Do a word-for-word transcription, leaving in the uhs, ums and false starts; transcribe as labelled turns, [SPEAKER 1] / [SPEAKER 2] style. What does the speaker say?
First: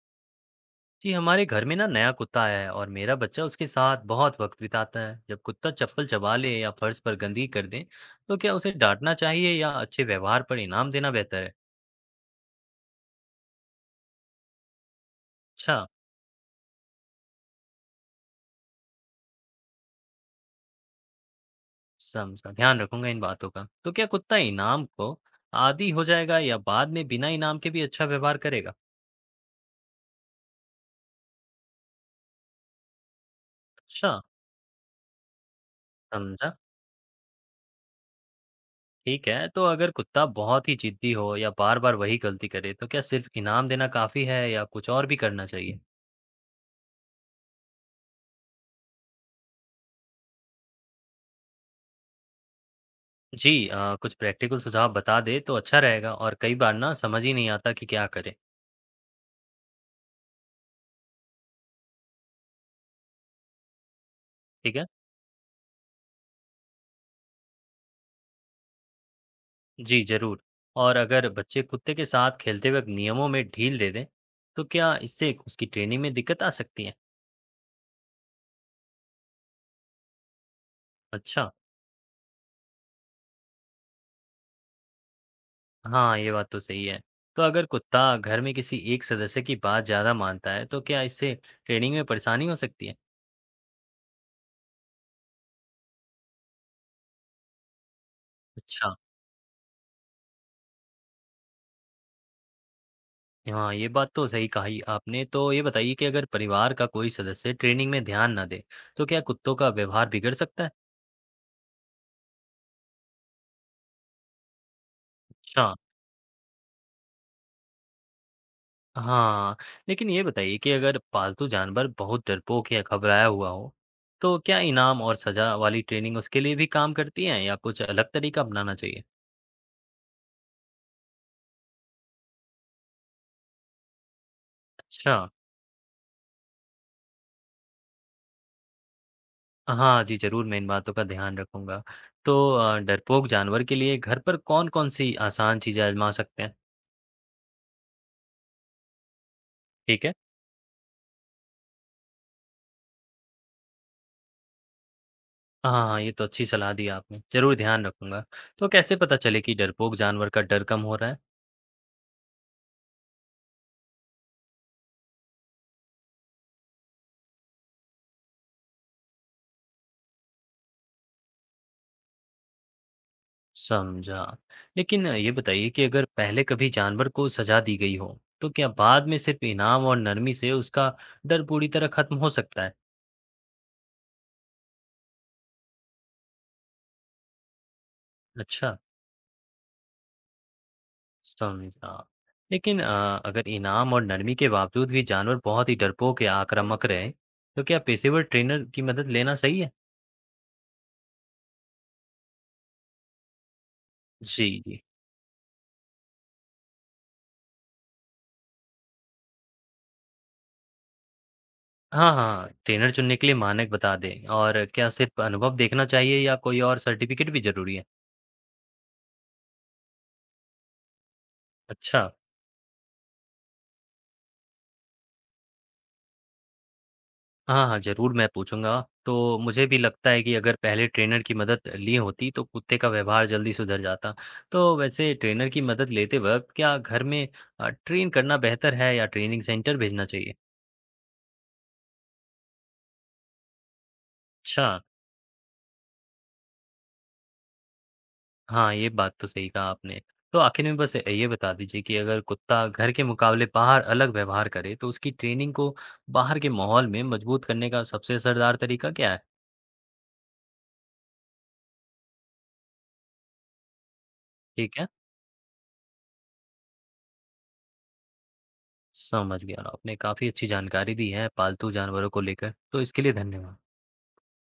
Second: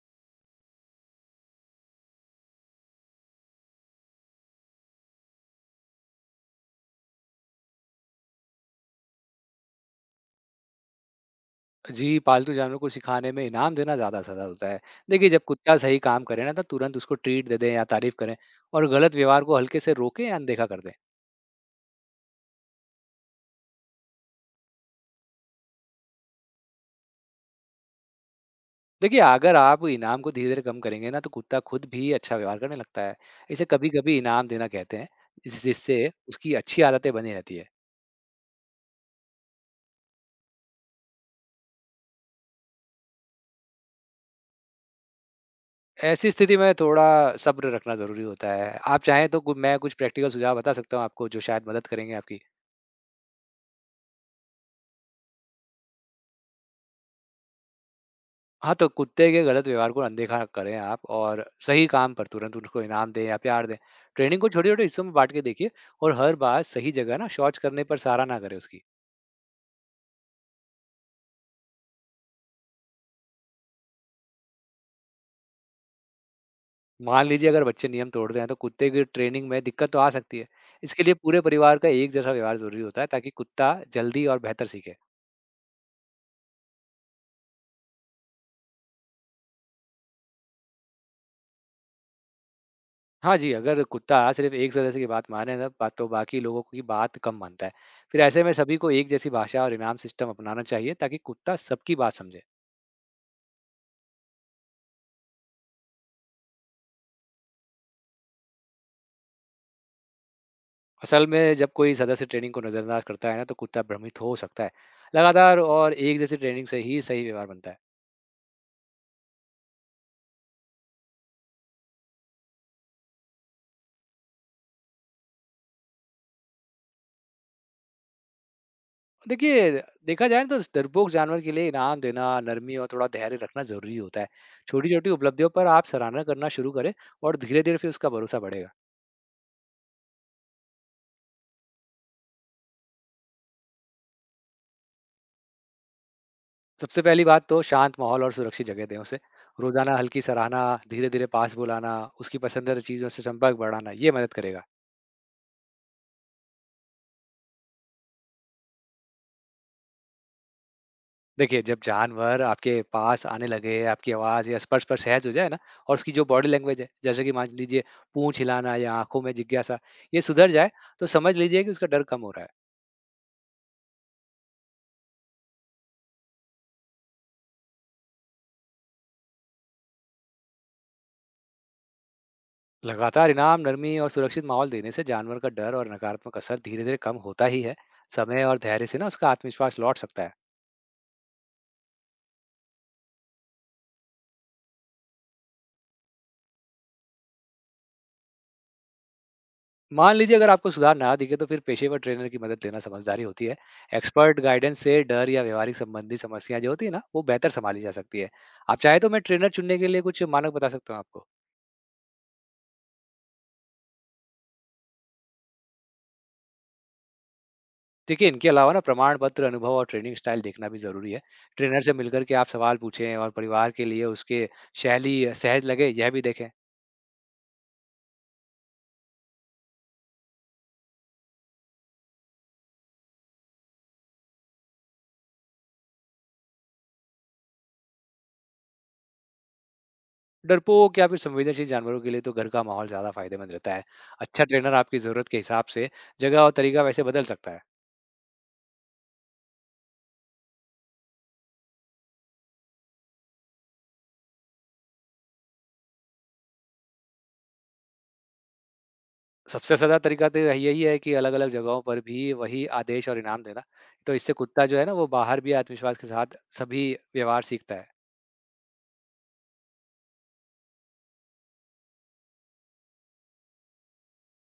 [SPEAKER 1] जी हमारे घर में ना नया कुत्ता आया है और मेरा बच्चा उसके साथ बहुत वक्त बिताता है। जब कुत्ता चप्पल चबा ले या फर्श पर गंदगी कर दे तो क्या उसे डांटना चाहिए या अच्छे व्यवहार पर इनाम देना बेहतर है।
[SPEAKER 2] जी, पालतू जानवर को सिखाने में इनाम देना ज़्यादा सरल होता है। देखिए, जब कुत्ता
[SPEAKER 1] अच्छा,
[SPEAKER 2] सही काम करे ना, तो तुरंत उसको ट्रीट दे दें या तारीफ़ करें और गलत व्यवहार को हल्के से रोकें या अनदेखा कर दें।
[SPEAKER 1] समझा, ध्यान रखूंगा इन बातों का। तो क्या कुत्ता इनाम को आदी हो जाएगा या बाद में बिना इनाम के भी अच्छा व्यवहार करेगा।
[SPEAKER 2] देखिए, अगर आप इनाम को धीरे-धीरे कम करेंगे ना, तो कुत्ता खुद भी अच्छा व्यवहार करने लगता है। इसे कभी-कभी
[SPEAKER 1] अच्छा,
[SPEAKER 2] इनाम देना कहते हैं, जिस जिससे
[SPEAKER 1] समझा।
[SPEAKER 2] उसकी अच्छी आदतें बनी रहती है।
[SPEAKER 1] ठीक है, तो अगर कुत्ता बहुत ही जिद्दी हो या बार बार वही गलती करे तो क्या सिर्फ इनाम देना काफी है या कुछ और भी करना चाहिए।
[SPEAKER 2] ऐसी स्थिति में थोड़ा सब्र रखना ज़रूरी होता है। आप चाहें तो कु मैं कुछ प्रैक्टिकल सुझाव बता सकता हूँ आपको, जो शायद मदद करेंगे आपकी।
[SPEAKER 1] जी, अ, कुछ प्रैक्टिकल सुझाव बता दें तो अच्छा रहेगा। और कई बार ना समझ ही नहीं आता कि क्या करें।
[SPEAKER 2] हाँ, तो कुत्ते के गलत व्यवहार को अनदेखा करें आप और सही काम पर तुरंत उनको इनाम दें या प्यार दें। ट्रेनिंग को
[SPEAKER 1] ठीक
[SPEAKER 2] छोटे-छोटे
[SPEAKER 1] है?
[SPEAKER 2] हिस्सों में बाँट के देखिए और हर बार सही जगह ना शौच करने पर सराहना करें उसकी।
[SPEAKER 1] जी, ज़रूर। और अगर बच्चे कुत्ते के साथ खेलते वक्त नियमों में ढील दे दें, तो क्या इससे उसकी ट्रेनिंग में दिक्कत आ सकती है?
[SPEAKER 2] मान लीजिए अगर बच्चे नियम तोड़ते हैं तो कुत्ते की ट्रेनिंग में दिक्कत तो आ सकती है। इसके लिए पूरे
[SPEAKER 1] अच्छा,
[SPEAKER 2] परिवार का एक जैसा व्यवहार ज़रूरी होता है ताकि कुत्ता जल्दी और बेहतर सीखे।
[SPEAKER 1] हाँ, ये बात तो सही है। तो अगर कुत्ता घर में किसी एक सदस्य की बात ज़्यादा मानता है, तो क्या इससे ट्रेनिंग में परेशानी हो सकती है?
[SPEAKER 2] हाँ जी, अगर कुत्ता सिर्फ़ एक सदस्य की बात माने ना बात तो बाकी लोगों की बात कम मानता है। फिर ऐसे में सभी को
[SPEAKER 1] अच्छा,
[SPEAKER 2] एक जैसी भाषा और इनाम सिस्टम अपनाना चाहिए ताकि कुत्ता सबकी बात समझे।
[SPEAKER 1] हाँ, ये बात तो सही कही आपने। तो ये बताइए कि अगर परिवार का कोई सदस्य ट्रेनिंग में ध्यान ना दे, तो क्या कुत्तों का व्यवहार बिगड़ सकता है?
[SPEAKER 2] असल में जब कोई सदस्य ट्रेनिंग को नजरअंदाज करता है ना तो कुत्ता भ्रमित हो सकता है। लगातार
[SPEAKER 1] अच्छा,
[SPEAKER 2] और एक जैसी ट्रेनिंग से ही सही व्यवहार बनता है।
[SPEAKER 1] हाँ, लेकिन ये बताइए कि अगर पालतू जानवर बहुत डरपोक या घबराया हुआ हो, तो क्या इनाम और सजा वाली ट्रेनिंग उसके लिए भी काम करती है या कुछ अलग तरीका अपनाना चाहिए?
[SPEAKER 2] देखिए, देखा जाए तो डरपोक जानवर के लिए इनाम देना, नरमी और थोड़ा धैर्य रखना जरूरी होता है। छोटी छोटी
[SPEAKER 1] अच्छा,
[SPEAKER 2] उपलब्धियों पर आप सराहना करना शुरू करें और धीरे धीरे फिर उसका भरोसा बढ़ेगा।
[SPEAKER 1] हाँ जी, जरूर मैं इन बातों का ध्यान रखूंगा। तो अ, डरपोक जानवर के लिए घर पर कौन-कौन सी आसान चीजें आजमा सकते हैं?
[SPEAKER 2] सबसे पहली बात तो शांत माहौल और सुरक्षित जगह दें उसे। रोजाना
[SPEAKER 1] ठीक है?
[SPEAKER 2] हल्की सराहना, धीरे धीरे पास बुलाना, उसकी पसंदीदा चीजों से संपर्क बढ़ाना, ये मदद करेगा।
[SPEAKER 1] हाँ, हाँ, ये तो अच्छी सलाह दी आपने, जरूर ध्यान रखूंगा। तो कैसे पता चले कि डरपोक जानवर का डर कम हो रहा है?
[SPEAKER 2] देखिए, जब जानवर आपके पास आने लगे, आपकी आवाज़ या स्पर्श पर सहज हो जाए ना, और उसकी जो बॉडी लैंग्वेज है, जैसे कि मान लीजिए पूँछ हिलाना या आँखों में जिज्ञासा, ये सुधर जाए, तो समझ लीजिए कि उसका डर कम हो रहा है।
[SPEAKER 1] समझा। लेकिन ये बताइए कि अगर पहले कभी जानवर को सज़ा दी गई हो, तो क्या बाद में सिर्फ़ इनाम और नरमी से उसका डर पूरी तरह ख़त्म हो सकता है?
[SPEAKER 2] लगातार इनाम, नरमी और सुरक्षित माहौल देने से जानवर का डर और नकारात्मक असर धीरे-धीरे कम होता ही है। समय और
[SPEAKER 1] अच्छा,
[SPEAKER 2] धैर्य से ना उसका आत्मविश्वास लौट सकता है।
[SPEAKER 1] समझा। लेकिन अ, अगर इनाम और नरमी के बावजूद भी जानवर बहुत ही डरपोक या आक्रामक रहे, तो क्या पेशेवर ट्रेनर की मदद लेना सही है?
[SPEAKER 2] मान लीजिए अगर आपको सुधार ना दिखे तो फिर पेशेवर ट्रेनर की मदद लेना समझदारी होती है। एक्सपर्ट
[SPEAKER 1] जी,
[SPEAKER 2] गाइडेंस
[SPEAKER 1] जी।
[SPEAKER 2] से डर या व्यवहारिक संबंधी समस्याएं जो होती है ना, वो बेहतर संभाली जा सकती है। आप चाहे तो मैं ट्रेनर चुनने के लिए कुछ मानक बता सकता हूँ आपको।
[SPEAKER 1] हाँ, हाँ। ट्रेनर चुनने के लिए मानक बता दें, और क्या सिर्फ़ अनुभव देखना चाहिए या कोई और सर्टिफ़िकेट भी ज़रूरी है?
[SPEAKER 2] देखिए, इनके अलावा ना प्रमाण पत्र, अनुभव और ट्रेनिंग स्टाइल देखना भी जरूरी है। ट्रेनर से
[SPEAKER 1] अच्छा।
[SPEAKER 2] मिलकर के आप सवाल पूछें और परिवार के लिए उसके शैली सहज लगे यह भी देखें।
[SPEAKER 1] हाँ, हाँ, ज़रूर मैं पूछूँगा। तो मुझे भी लगता है कि अगर पहले ट्रेनर की मदद ली होती तो कुत्ते का व्यवहार जल्दी सुधर जाता। तो वैसे ट्रेनर की मदद लेते वक़्त क्या घर में अ, ट्रेन करना बेहतर है या ट्रेनिंग सेंटर भेजना चाहिए?
[SPEAKER 2] डरपोक या फिर संवेदनशील जानवरों के लिए तो घर का माहौल ज्यादा फायदेमंद रहता है। अच्छा
[SPEAKER 1] अच्छा,
[SPEAKER 2] ट्रेनर आपकी जरूरत के हिसाब से जगह और तरीका वैसे बदल सकता है।
[SPEAKER 1] हाँ, ये बात तो सही कहा आपने। तो आखिर में बस ये बता दीजिए कि अगर कुत्ता घर के मुकाबले बाहर अलग व्यवहार करे तो उसकी ट्रेनिंग को बाहर के माहौल में मजबूत करने का सबसे असरदार तरीका क्या है?
[SPEAKER 2] सबसे सदा तरीका तो यही यही है कि अलग-अलग जगहों पर भी वही आदेश और इनाम देना। तो इससे कुत्ता
[SPEAKER 1] ठीक
[SPEAKER 2] जो है
[SPEAKER 1] है।
[SPEAKER 2] ना, वो बाहर भी आत्मविश्वास के साथ सभी व्यवहार सीखता है।
[SPEAKER 1] समझ गया। आपने काफ़ी अच्छी जानकारी दी है पालतू जानवरों को लेकर, तो इसके लिए धन्यवाद।